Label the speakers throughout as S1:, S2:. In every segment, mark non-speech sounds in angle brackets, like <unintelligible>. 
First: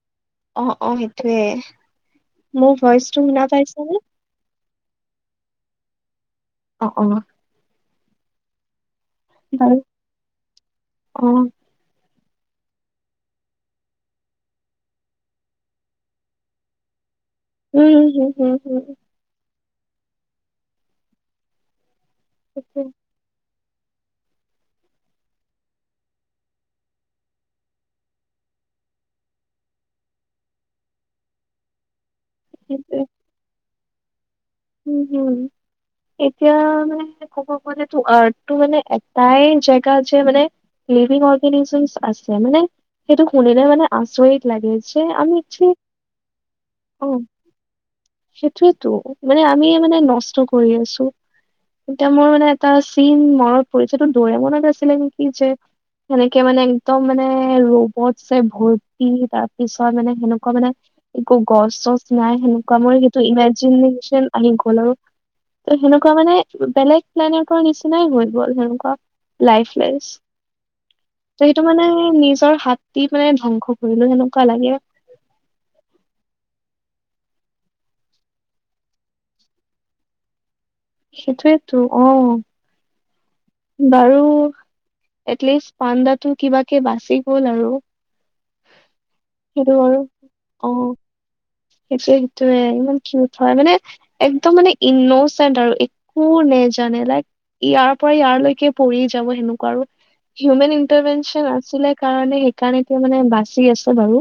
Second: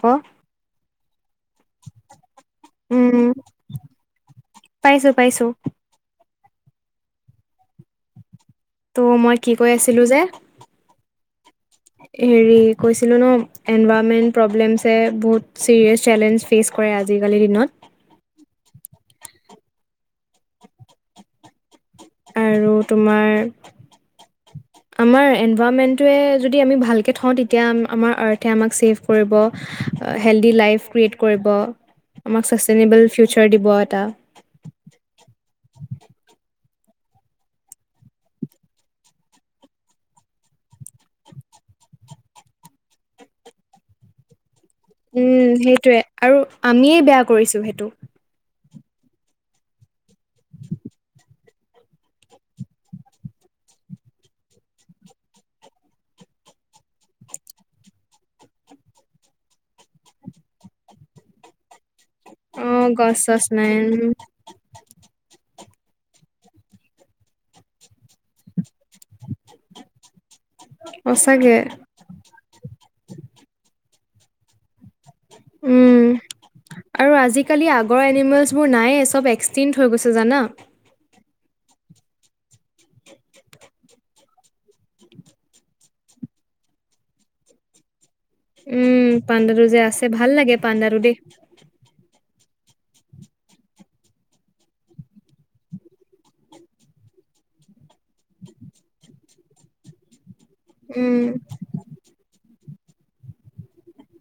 S1: ক'?
S2: অ' অ'! সেইটোৱে। মোৰ ভইচটো শুনা পাইছানে?
S1: পাইছোঁ, পাইছোঁ।
S2: <unintelligible>
S1: ত' মই কি কৈ
S2: বাৰু
S1: আছিলোঁ, যে?
S2: অ'!
S1: হেৰি, কৈছিলোঁ ন'! এনভাৰৰনমেন্ট প্ৰব্লেমছে, বহুত চিৰিয়াছ চেলেঞ্জ, ফেচ কৰে, আজিকালিৰ দিনত।
S2: উম! <unintelligible>
S1: আৰু
S2: সেইটোৱে
S1: তোমাৰ
S2: <inaudible>
S1: আমাৰ এনভাইৰমেণ্টটোৱে, যদি আমি ভালকে থওঁ, তেতিয়া আমাৰ আৰ্থে, আমাক ছেভ কৰিব। হেল্ডি লাইফ ক্ৰিয়েট কৰিব। আমাক
S2: সেইটোৱে
S1: ছাষ্টেইনেবল ফিউচাৰ দিব এটা।
S2: উম, হু! এতিয়া মানে, ক'ব গ'লেতো, আৰ্টটো মানে, এটাই জেগা যে মানে। লিভিং অৰ্গেনিজম আছে। মানে, সেইটো শুনিলে মানে, আচৰিত! লাগে যে আমি
S1: উম,
S2: যে
S1: সেইটৱে। আৰু আমিয়ে, বেয়া কৰিছোঁ সেইটো।
S2: সেইটৱেতো! মানে, আমি মানে, নষ্ট কৰি আছোঁ। এতিয়া মোৰ মানে, এটা চিন মনত পৰিছে! এইটো দৌৰে, মনত আছিলে নেকি, যে। সেনেকে মানে, একদম মানে, ৰবটছে ভৰ্তি, তাৰ পিছত মানে, সেনেকুৱা মানে। একো, গছ -চছ নাই।
S1: অ
S2: সেনেকুৱা মই,
S1: গছ
S2: সেইটো
S1: চছ নাই
S2: ইমেজিন আহি গ'ল আৰু। ত' সেনেকুৱা মানে, বেলেগ প্লেনেটৰ নিচিনাই হৈ গ'ল, সেনেকুৱা। লাইফ লেঞ্চ, ত'
S1: সঁচাকে
S2: সেইটো মানে, নিজ নিজৰ হাত দি মানে, ধ্বংস কৰিলোঁ, সেনেকোৱা লাগে।
S1: উম
S2: <inaudible>
S1: আৰু আজিকালি আগৰ এনিমেলছবোৰ নায়ে! চব এক্সটিংট হৈ গৈছে জানা।
S2: সেইটোৱেতো, অ'! বাৰু এটলিষ্ট, পাণ্ডাতো কিবাকে বাচি গ'ল আৰু।
S1: উম, পাণ্ডাটো
S2: সেইটো
S1: যে
S2: আৰু
S1: আছে, ভাল লাগে!
S2: অ
S1: পাণ্ডাত উঠি।
S2: সেইটোৱে- সেইটোৱে, ইমান কিউত হয়! মানে। একদম মানে, ইনচেণ্ট আৰু। একো নেজানে, লাইক ইয়াৰ পৰা, ইয়াৰলৈকে পৰি যাব, সেনেকুৱা আৰু। হিউমেন
S1: উম,
S2: ইণ্টাৰভেনচন আছিলে কাৰণে, সেইকাৰণে, এতিয়া মানে, বাচি আছে বাৰু।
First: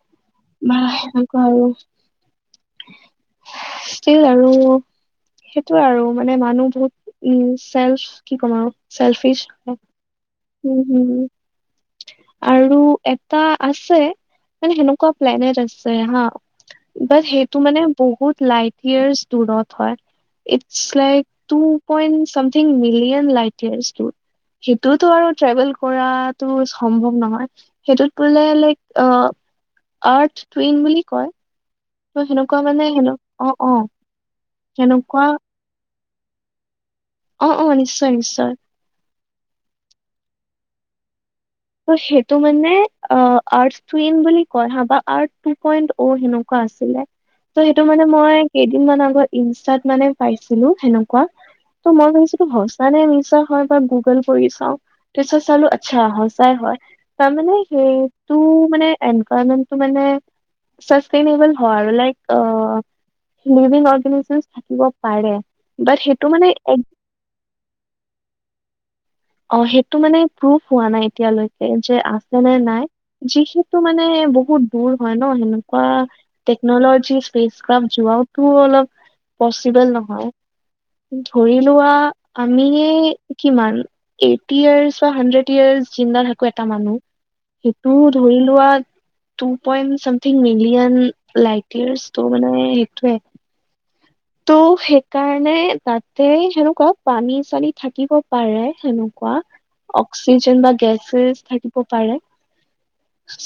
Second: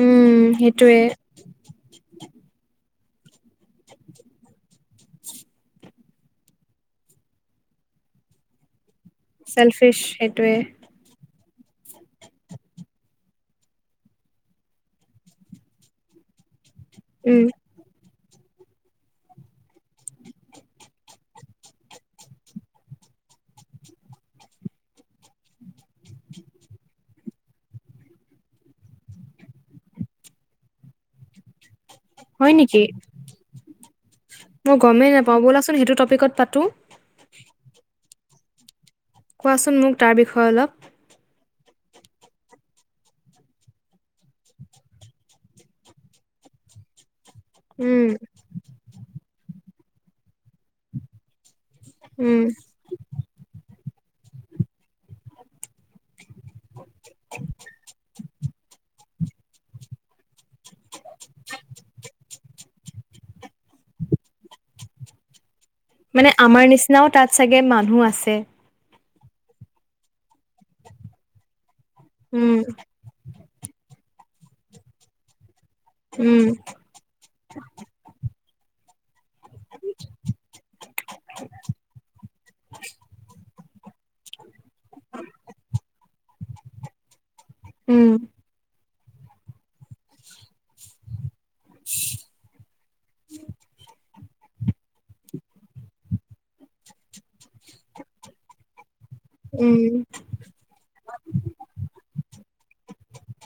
S1: উম, সেইটোৱে
S2: সেনেকোৱা আৰু। <unintelligible> ষ্টীল আৰু সেইটোৱে আৰু মানে, মানুহ বহুত উম, চেল্ফ কি ক'ম আৰু! চেল্ফিচ।
S1: <unintelligible> সেইটোৱে।
S2: উম, হু, হু! আৰু এটা আছে। মানে, সেনেকুৱা প্লেনেট আছে, হা। বাট
S1: উম,
S2: সেইটো মানে বহুত লাইট ইয়াৰ্চ দূৰত হয়। It's like two point something million light ইয়াৰ্চটোত কিবা টো আৰু ট্ৰেভেল কৰাটো সম্ভৱ নহয় সেইটোত বোলে like uh uh uh earth twin বুলি কয় ত'
S1: হয়
S2: সেনেকুৱা
S1: নেকি?
S2: মানে হেন অ', অ'।
S1: মই গমেই
S2: সেনেকুৱা
S1: নাপাওঁ বলাচোন সেইটো টপিকত পাতো।
S2: অ' অ', নিশ্চয়-নিশ্চয়।
S1: কোৱাচোন মোক তাৰ বিষয়ে অলপ।
S2: ত' সেইটো মানে অ, আৰ্থটুইন বুলি কয় হা বা আৰ্থ টো পইণ্ট অ হেন কোৱা আছিলে। ত' সেইটো
S1: উম,
S2: মানে মই কেইদিন মান আগত ইনষ্টাত মানে পাইছিলো সেনেকুৱা। ত' মই
S1: উম।
S2: ভাবিছিলোঁ সঁচা নে মিছা হয় বা গুগল কৰি চাও তাৰপিছত চালো আচ্ছা সঁচাই হয় তাৰমানে সেইটো মানে এনভাইৰমেণ্টটো মানে চাচষ্টেনেবল হয় আৰু like uh uh uh uh, living অৰ্গেনাইজেচৰ থাকিব পাৰে। বাট সেইটো
S1: মানে আমাৰ
S2: এক-
S1: নিচিনাও তাত চাগে মানুহ আছে।
S2: অ', সেইটো মানে প্ৰুফ হোৱা নাই এতিয়ালৈ। এই যে আছে
S1: উম,
S2: নে নাই যিহেতু মানে বহুত দূৰ হয় ন সেন কোৱা
S1: উম,
S2: টেকনলজি স্পেচ ক্ৰাফ যোৱাওটো অলপ পচিবেল নহয়। ধৰি লোৱা আমিয়ে কিমান? এইটি ইয়াৰ্চ বা হাণ্ড্ৰেড ইয়াৰ্চ জিন্দা থাকো এটা মানুহ সেইটোও
S1: উম।
S2: ধৰি to earth two point something million light years ত' মানে সেইটোৱে। ত' সেইকাৰণে তাতে সেনেকুৱা পানী চানি থাকিব পাৰে হেনু কোৱা
S1: উম,
S2: অক চি চি। কিচেন বা গেছ চিলিণ্ডাৰ থাকিব পাৰে।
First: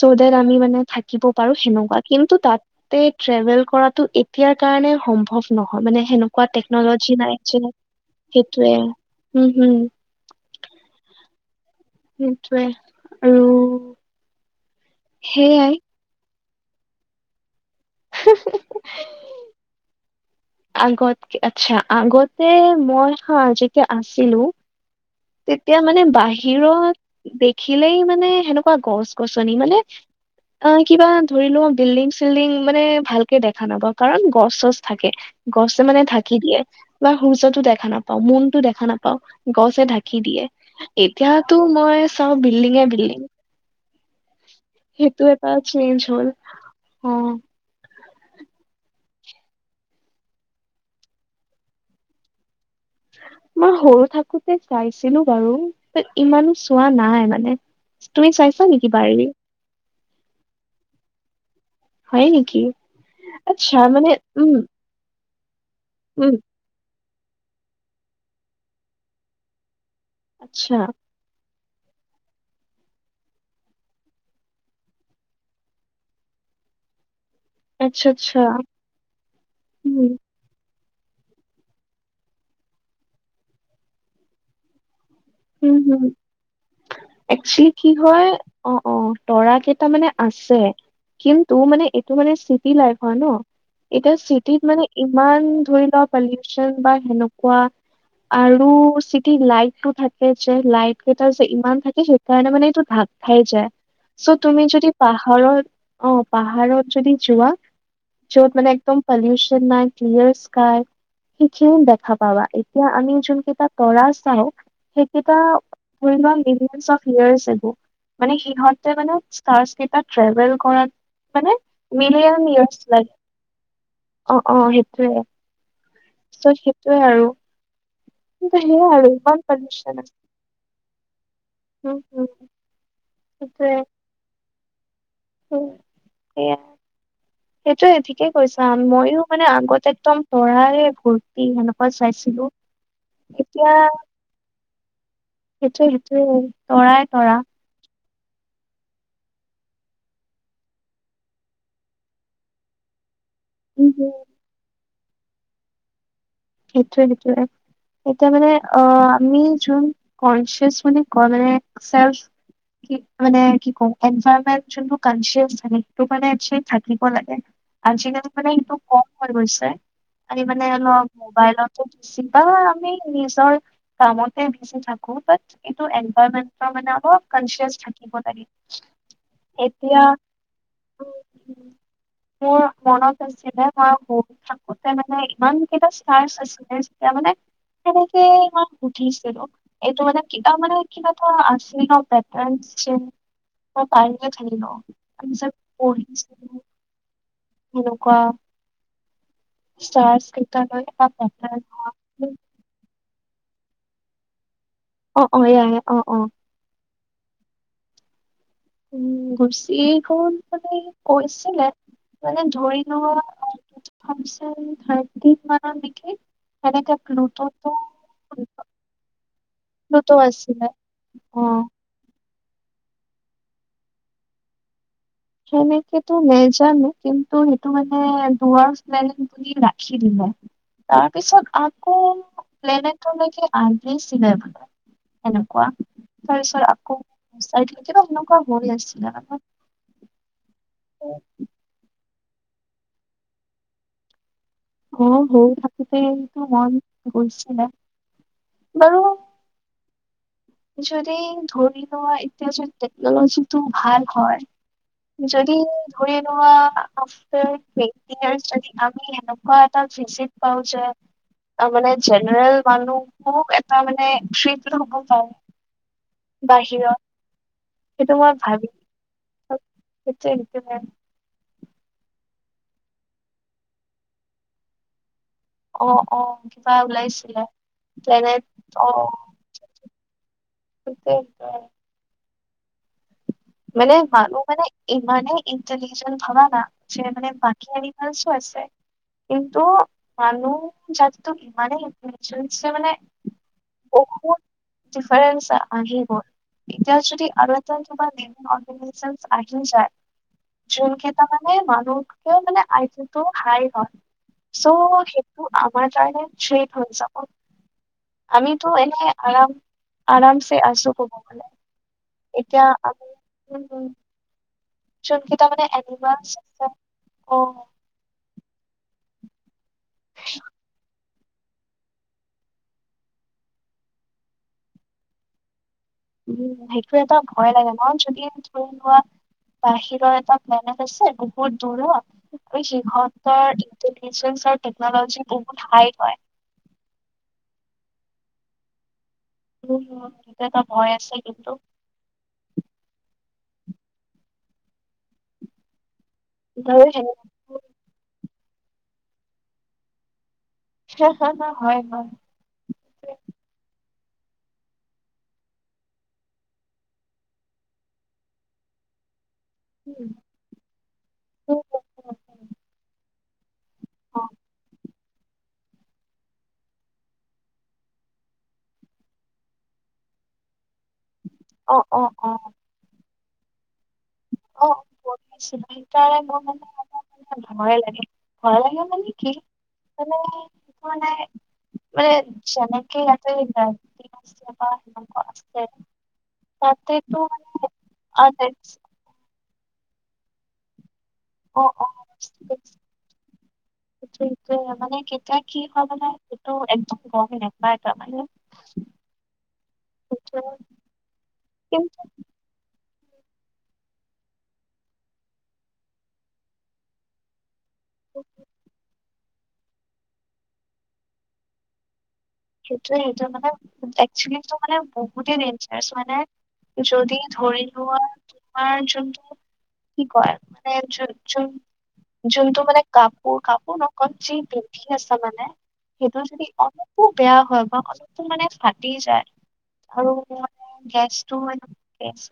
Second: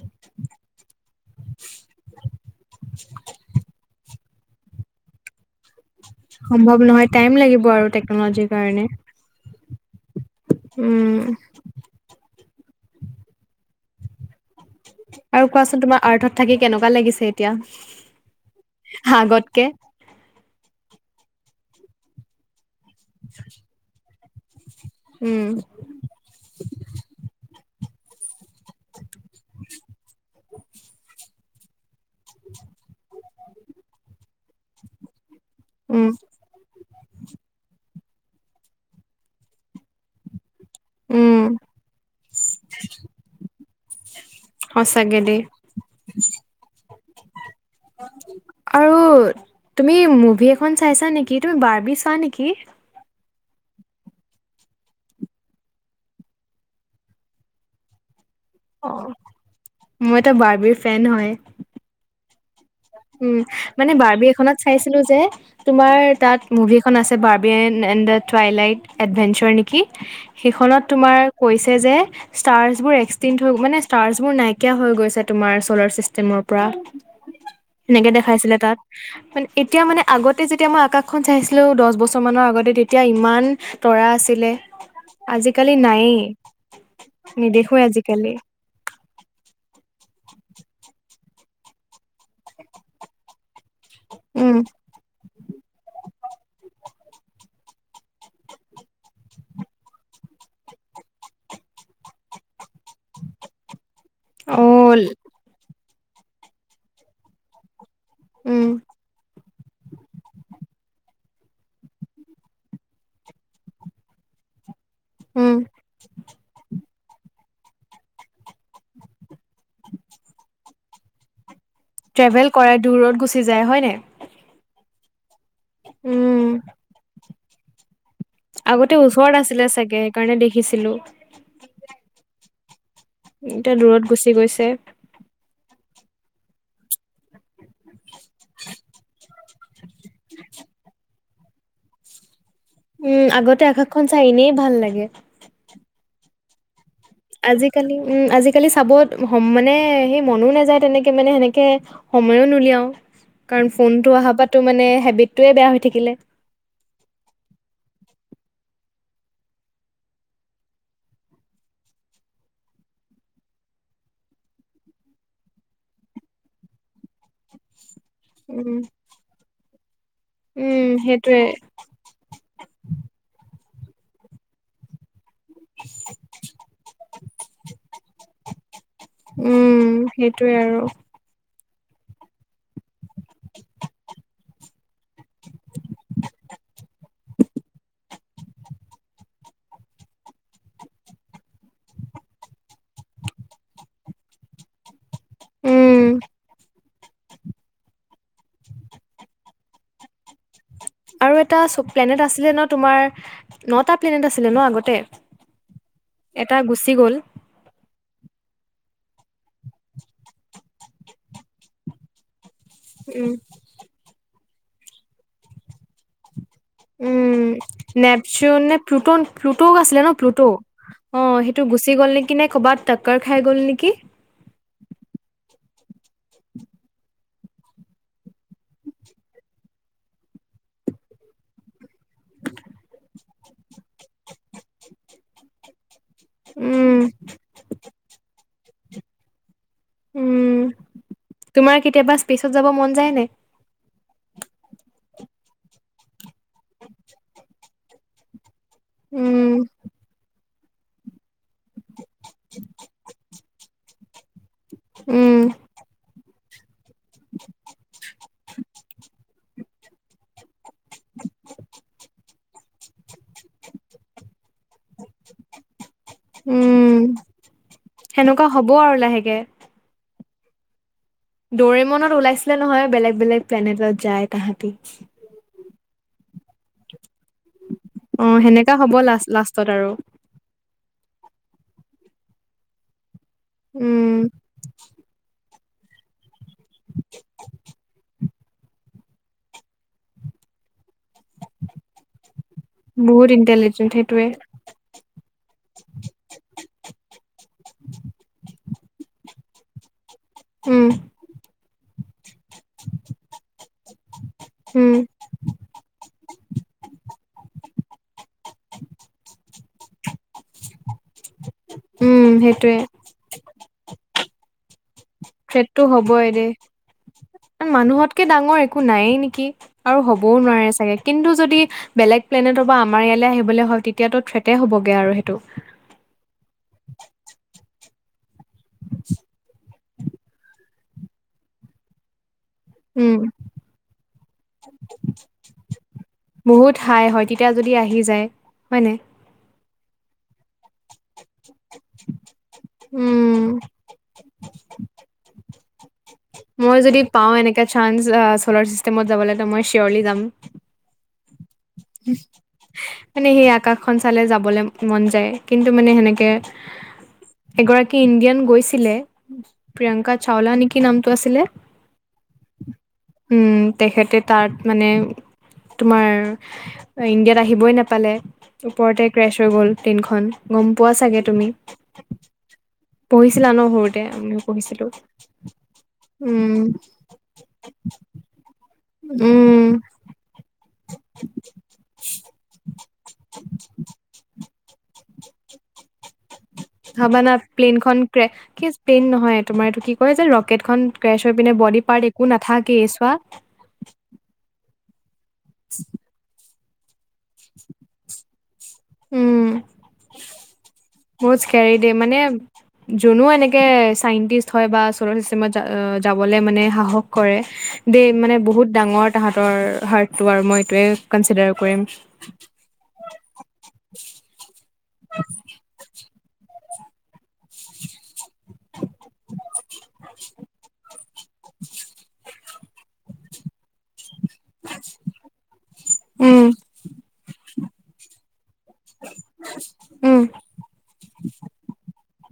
S2: চো দেট আমি মানে উচ কিব পাৰো সেনেকুৱা কিন্তু তাতে ট্ৰেভেল কৰাটো এতিয়াৰ কাৰণে সম্ভৱ নহয় মানে সেনেকুৱা
S1: সম্ভৱ নহয়
S2: টেকনলজি নাই
S1: টাইম লাগিব
S2: একচুয়েলী
S1: আৰু টেকনলজিৰ
S2: সেইটোৱে হুম- হুম।
S1: টুক উম উ উ।
S2: সেইটোৱে আৰু
S1: আৰু
S2: সেইয়াই
S1: কোৱাচোন তোমাৰ আৰ্থত থাকি কেনেকুৱা লাগিছে এতিয়া হা আগতকে?
S2: আগতকে আচ্ছা আগতে মই হা যেতিয়া আছিলো
S1: উম,
S2: তেতিয়া মানে বাহিৰত দেখিলেই মানে সেনেকুৱা গছ -গছনি মানে অ ই কিবা ধৰি লোৱা বিল্ডিংছ বিল্ডিং মানে ভালকে দেখা নাব কাৰণ গছ-চছ থাকে গছে মানে
S1: উম,
S2: ঢাকি দিয়ে। বা সূৰ্যটো দেখা নাপাও মুনটো দেখা নাপাও গছে ঢাকি দিয়ে।
S1: উম,
S2: এতিয়াতো মই চাওঁ বিল্ডিঙে বিল্ডিং।
S1: সঁচাকে
S2: সেইটো
S1: দেই
S2: এটা চেঞ্জ হ'ল হা অ অ।
S1: আৰু তুমি মুভি এখন চাইছা নেকি? তুমি বাৰ্বি চোৱা নেকি?
S2: মই সৰু থাকোতে চাইছিলো বাৰু তে ইমানো চোৱা নাই মানে তুমি চাইছা নেকি
S1: অ',
S2: বাৰ্বি?
S1: মই এটা বাৰ্বিৰ ফেন হয়।
S2: হয় নেকি?
S1: উম আহ
S2: আচ্ছা
S1: মানে বাৰ্বি
S2: উম
S1: এখনত চাইছিলো যে তোমাৰ
S2: উম
S1: তাত মুভি। এখন আছে Barbie N and the টুৱাই light adventure নেকি
S2: আচ্ছা
S1: সেইখনত তোমাৰ কৈছে যে ষ্টাৰ্চ বোৰ এক্সটিং হৈ মানে ষ্টাৰ্চ বোৰ নাইকিয়া হৈ গৈছে তোমাৰ চলাৰ চিষ্টেমৰ পৰা।
S2: আচ্ছা
S1: সেনেকে
S2: আচ্ছা
S1: দেখাইছিলে তাত ই ই ই মানে এতিয়া মানে
S2: উম
S1: আগত তাতে যেতিয়া মই আকাশখন চাইছিলো দহ বছৰ মানৰ আগতে তেতিয়া ইমান তৰা আছিলে। আজিকালি
S2: উম হম
S1: নায়েই নেদেখোৱে আজিকালি।
S2: অ অ অ অ, তৰা কেইটা মানে আছে কিন্তু মানে এইটো মানে চিটি লাইফ হয় ন। এতিয়া
S1: উম
S2: চিটিত মানে ইমান ধৰিলোৱা পলিউচন বা সেনেকুৱা। আৰু চিটিত লাইটটো থাকে। এই যে লাইট কেইটা যে ইমান থাকে সেই কাৰণে মানে এইটো ভাগ খাই যায়। চ' তুমি যদি
S1: অল
S2: পাহাৰত অ, পাহাৰত যদি যোৱা য'ত
S1: উম
S2: মানে একদম পলিউচন নাই। বুলস্কায় সেইখিনি দেখা পাবা এতিয়া আমি যোন কেইটা তৰা চাওঁ এটা
S1: উম
S2: পৰিমান <unintelligible> লৈ আছিলোঁ মানে সিহঁতে মানে ষ্টাৰ্চ কেইটা ট্ৰেভেল কৰাত মানে মিলিয়ন
S1: ট্ৰেভেল
S2: ইয়াৰ্চ
S1: কৰে
S2: লাগে
S1: দূৰত গুচি যায় হয় নে?
S2: অ', অ', সেইটোয়ে
S1: উম
S2: চ' সেইটোয়ে আৰু। কিন্ত সেয়ে
S1: আগতে
S2: আৰু
S1: ওচৰত
S2: ইমান
S1: আছিলে চাগে
S2: পলিউচন <unintelligible>
S1: সেইকাৰণে দেখিছিলো
S2: উম, হম।
S1: এতিয়া দূৰত গুচি গৈছে।
S2: উম, এয়া। সেইটোৱে ঠিকেই কৈছা ময়ো মানে আগতে একদম পঢ়াৰে ঘূৰ্তি সেনেকুৱা চাইছিলোঁ।
S1: উম, আগতে আকাশখন চাই এনেই ভাল লাগে।
S2: সেইটোৱে -সেইটোৱে তৰাই তৰা।
S1: আজিকালি উম, আজিকালি চাবত মানে সেই মনো নাযায় তেনেকে মানে সেনেকে সময়ো নুলিয়াও কাৰণ
S2: উম,
S1: ফোনটো
S2: হুম,
S1: অহাপা টো মানে হেবিটটোয়ে বেয়া হৈ থাকিলে।
S2: সেইটোৱে - সেইটোৱে। এতিয়া মানে অ, আমি যোন কনচিয়ছ মানে কয় মানে একচাৰ্চ মানে কি কওঁ এনভাৰ্ণমেন্টচনটো কনচিয়েচ থাকে সেইটো মানে একচোলি থাকিব লাগে। আজিকালি মানে
S1: উম,
S2: এইটো কম হৈ গৈছে আৰে মানে
S1: উম,
S2: অলপ
S1: সেইটোৱে
S2: মোবাইলত <unintelligible> আমি নিজৰ কামতে বিচি থাকোঁ বট এইটো এনভাৰ্মেণ্টৰ মানে অলপ কনচিয়াছ থাকিব লাগে।
S1: উম,
S2: এতিয়া
S1: সেইটোয়ে আৰু।
S2: মোৰ মনত আছিলে মই সৰু থাকোতে মানে ইমান কেইটা টায়াৰ্চ আছিলে যেতিয়া মানে কে ইমান সুধিছিলোঁ। এইটো মানে কিবা মানে কিবাটো আছে ন ' পেটাৰ্ণ চেন মই পাৰিম
S1: উম,
S2: <unintelligible> সেনেকুৱা <unintelligible>
S1: আৰু এটা
S2: পেটাৰ্ণ
S1: চ প্লেনেট আছিলে ন' তোমাৰ নটা প্লেনেট আছিলে ন' আগতে?
S2: অ', অ', এয়াই অ', অ',
S1: এটা গুচি গ'ল।
S2: উম, গুচি গ'ল মানে কৈছিলে মানে ধৰি
S1: উম,
S2: ফাংচন থাৰ্টি মানৰ নেকি। সেনেকে
S1: উম,
S2: প্লুট'টো
S1: নেপচুন নে প্লুটন প্লুটগ আছিলে ন' প্লুট? অ, সেইটো গুচি গ'ল নেকি নে ক'বাত টক্কৰ খাই গল নেকি?
S2: সেনেকেতো নেজানো কিন টো সেইটো মানে দুৱাৰ <unintelligible> বুলি ৰাখি দিলে তাৰপিছত আ আকৌ প্লেনেটলৈকে আহিছিলে মানে হেনেকোৱা। তাৰপিছত আকৌ
S1: উম।
S2: দুই, চাৰিদিন কিবা সেনেকুৱা হৈ আছিলে মানে
S1: উম, তোমাৰ কেতিয়াবা স্পেচত যাব মন যায় নে?
S2: অ, সৰু থাকোতে মন গৈছিলে বাৰু
S1: উম,
S2: যদি ধৰি লোৱা এতিয়া যদি টেকনলজিটো ভাল হয়
S1: উম,
S2: যদি ধৰি লোৱা আফটাৰ তেন ইয়াৰ্ছ যদি আমি সেনে কোৱা এটা ফিজিট পাউজে আ, মানে জেনেৰেল মানুহ খুব এটা মানে <unintelligible> হব পায়ে। বাহিৰত
S1: উম,
S2: সেইটো মই
S1: সেনেকুৱা হ'ব
S2: ভাবি
S1: আৰু লাহেকে।
S2: <unintelligible>
S1: ডৰেমনত ওলাইছিলে নহয় বেলেগ -বেলেগ প্লেনেটত যায় তাহাঁতি?
S2: অ', অ', কিবা ওলাইছে।
S1: উম, সেনেকা হ'ব লাষ্ট লাষ্টত আৰু।
S2: <unintelligible> মানে
S1: উম
S2: মানু্হ মানে ইমানে ইনটেলিজেণ্ট ভন না যে মানে বাকী এনিমেলছ আছে, কিন্তু মানুহ যাতটো ইমানেই যে মানে
S1: বহুত ইণ্টেলিজেন্ট সেইটোৱে
S2: বহুত দিফাৰেন্স আহিবই, এতিয়া যদি আৰু এটা কিবা দি আৰ্টিফিছেলছ আহি যায়,
S1: উম
S2: কোনকেইটা তাৰমানে মানুহ সেইপিনে আইটো হাই হয় চ'
S1: উম
S2: সেই ত আমাৰ কাৰনে থ্ৰেট হৈ যাব। আমিতো এনে আৰাম আৰামছে আছো কব গলে।
S1: উম
S2: এতিয়া
S1: সেইটোৱে
S2: আমি যোনকেইটা মানে
S1: থ্ৰেডটো হ'ব এ
S2: এনিমেলছ
S1: দে
S2: আছে অ'
S1: মানুহত কে ডাঙৰ একো নায়েই নেকি? আৰু হ'বও নোৱাৰে চাগে? কিন্তু যদি বেলেগ প্লেনেটৰ পৰা আমাৰ ইয়ালৈ আহিবলৈ হয় তেতিয়াতো থ্ৰেটে হ'বগে আৰু সেইটো।
S2: উম সেইটো এটা ভয় লাগে নহয় যদি ধৰি লোৱা বাহিৰৰ এটা নেনেট আছে বহুত দূৰত। আৰু
S1: উম
S2: সিহঁতৰ ইন্টেলিজেঞ্চ আৰু টেকনলজি বহুত হাই হয়।
S1: বহুত হাই হয় তেতিয়া যদি আহি যায় হয় নাই?
S2: এইটো এটা ভয় আছে কিন্তু।
S1: উম মই
S2: ধৰি
S1: যদি
S2: হেৰি
S1: পাওঁ এনেকা চাঞ্চ চলাৰ চিষ্টেমত যাবলে ত' মই চৰলি যাম।
S2: হা হা হয় হয়।
S1: মানে সেই আকাশখন চালে যাবলৈ মন যায়, কিন্তু মানে সেনেকে- এগৰাকী ইণ্ডিয়ান গৈছিলে। প্ৰিয়ংকা চাওলা নেকি নামটো আছিলে উম। তেখেতে তাত মানে তোমাৰ ইণ্ডিয়াত আহিবই নাপালে, ওপৰতে ক্ৰেছ হৈ গ'ল ট্ৰেইনখন গম পোৱা চাগে? তুমি
S2: অ অ অ
S1: পঢ়িছিলা ন সৰুতে আমি
S2: অ
S1: পঢ়িছিলো,
S2: পঢ়িছিলো সেইকাৰণে মোৰ
S1: উম।
S2: মানে অলপ ভয় লাগে, ভয় লাগে মানে কি
S1: উম
S2: মানে মানাই মানে যেনেকে আত দ আ- অ অ আছে। তাতেতো
S1: হবানা প্লেনখন ক্ৰে
S2: মানে
S1: কিছ। প্লেন নহয় তোমাৰ এইটো কি কয় যে ৰকেটখন ক্ৰেছ হৈ পিনে
S2: অ
S1: বডি পাৰ্ট একো
S2: অ
S1: নাথাকেই চোৱা।
S2: সেইটোৱে মানে কেতিয়া কি হয় মানে। এক গ নাৰ ত <unintelligible>
S1: উম বহজ কিয়াৰি দে
S2: কিন্তু
S1: মানে - যোনো এনেকে চাইন্টিষ্ট হয় বা চ'লাৰ চিষ্টেমত যাবলৈ মানে সাহস কৰে। দেই মানে বহুত ডাঙৰ তাহতৰ হাৰ্টটো আৰু মই এইটোৱে কনচিডাৰ কৰিম।
S2: সেইটোৱে সেইটো মানে একচেলি মানে বহুতে ডেঞ্জাৰছ মানে। যদি ধৰি লোৱা- তোমাৰ যোনটো কি কয় মানে যোনটো মানে- কাপোৰ কাপোৰ লগত যি পিন্ধি আছে মানে, সেইটো
S1: উম
S2: যদি অলপ- বেয়া হয় বা অলপ মানে ফাটি যায় আৰু
S1: উম
S2: ম গেছটো।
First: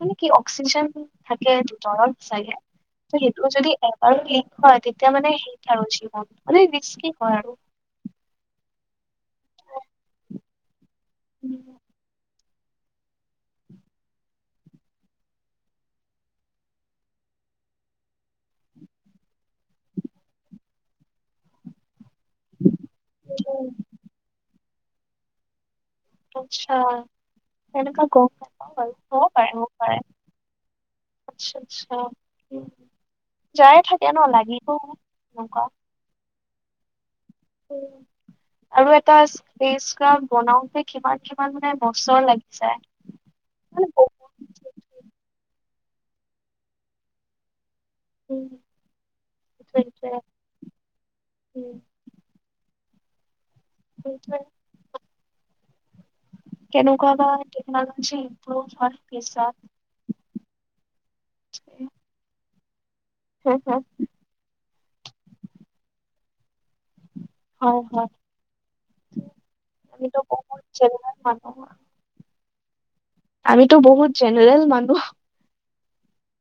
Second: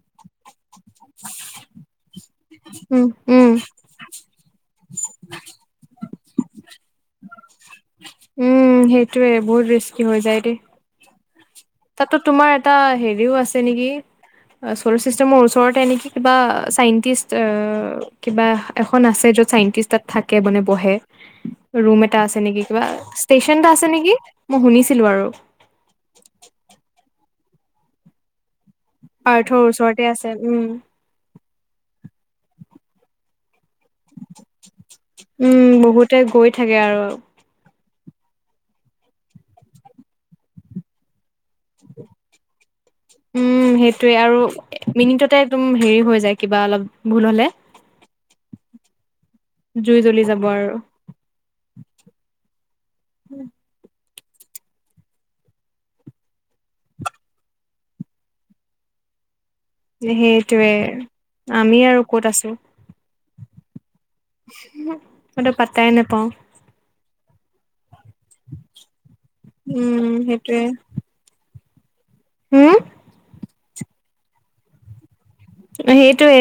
S2: মানে কি অক্সিজেন থাকে ভিতৰত চাগে
S1: উম
S2: সেইটো
S1: উম
S2: যদি- হয় তেতিয়া মানে শেষ আৰু জীৱন মানে ৰিস্কি হয় আৰু।
S1: উ সেইটোৱে বহুত ৰিস্কি হৈ যায় দেই।
S2: উম
S1: তাতো তোমাৰ এটা হেৰিও আছে নেকি। চ'লাৰ চিষ্টেমৰ ওচৰতে নেকি কিবা চাইন্টিষ্ট কিবা- এখন আছে য'ত চাইন্টিষ্ট তাত থাকে, মানে বহে।
S2: <unintelligible>
S1: ৰুম এটা আছে নেকি কিবা ষ্টেচন এটা আছে নেকি মই শুনিছিলো আৰু।
S2: আচ্ছা, তেনেকা গম নাপাওঁ। বাৰু হ'ব পাৰে
S1: পাৰ্থৰ
S2: হ'ব পাৰে
S1: ওচৰতে আছে, উ'ম।
S2: আচ্ছা, আচ্ছা যায়ে থাকে ন লাগিব, সেনেকুৱা।
S1: সিহঁতে গৈ থাকে আৰু।
S2: অ'। আৰু এটা ফেচ স্ক্ৰাব বনাওতে কিমান কিমান মানে বছৰ লাগি যায়?
S1: উ'ম,
S2: মানে
S1: সেইটোৱে
S2: বহুত
S1: আৰু মিনিটতে একদম হেৰি হৈ যায় কিবা অলপ ভুল হলে।
S2: উ'ম।
S1: জুই জ্বলি যাব আৰু।
S2: উ'ম। <unintelligible> কেনেকুৱা বা টেকনলজি ইম্প্ৰভ হয় পিছত।
S1: সেইটোৱে আমি আৰু ক'ত আছো।
S2: হয়, হয়।
S1: মইটো পাত্তাই নাপাওঁ।
S2: হয়, হয়
S1: উম
S2: আমিতো
S1: সেইটোৱে
S2: বহুত জেগাৰ মানুহৰ
S1: হু'ম?
S2: আমিতো বহুত জেনেৰেল মানুহ।
S1: সেইটোৱে।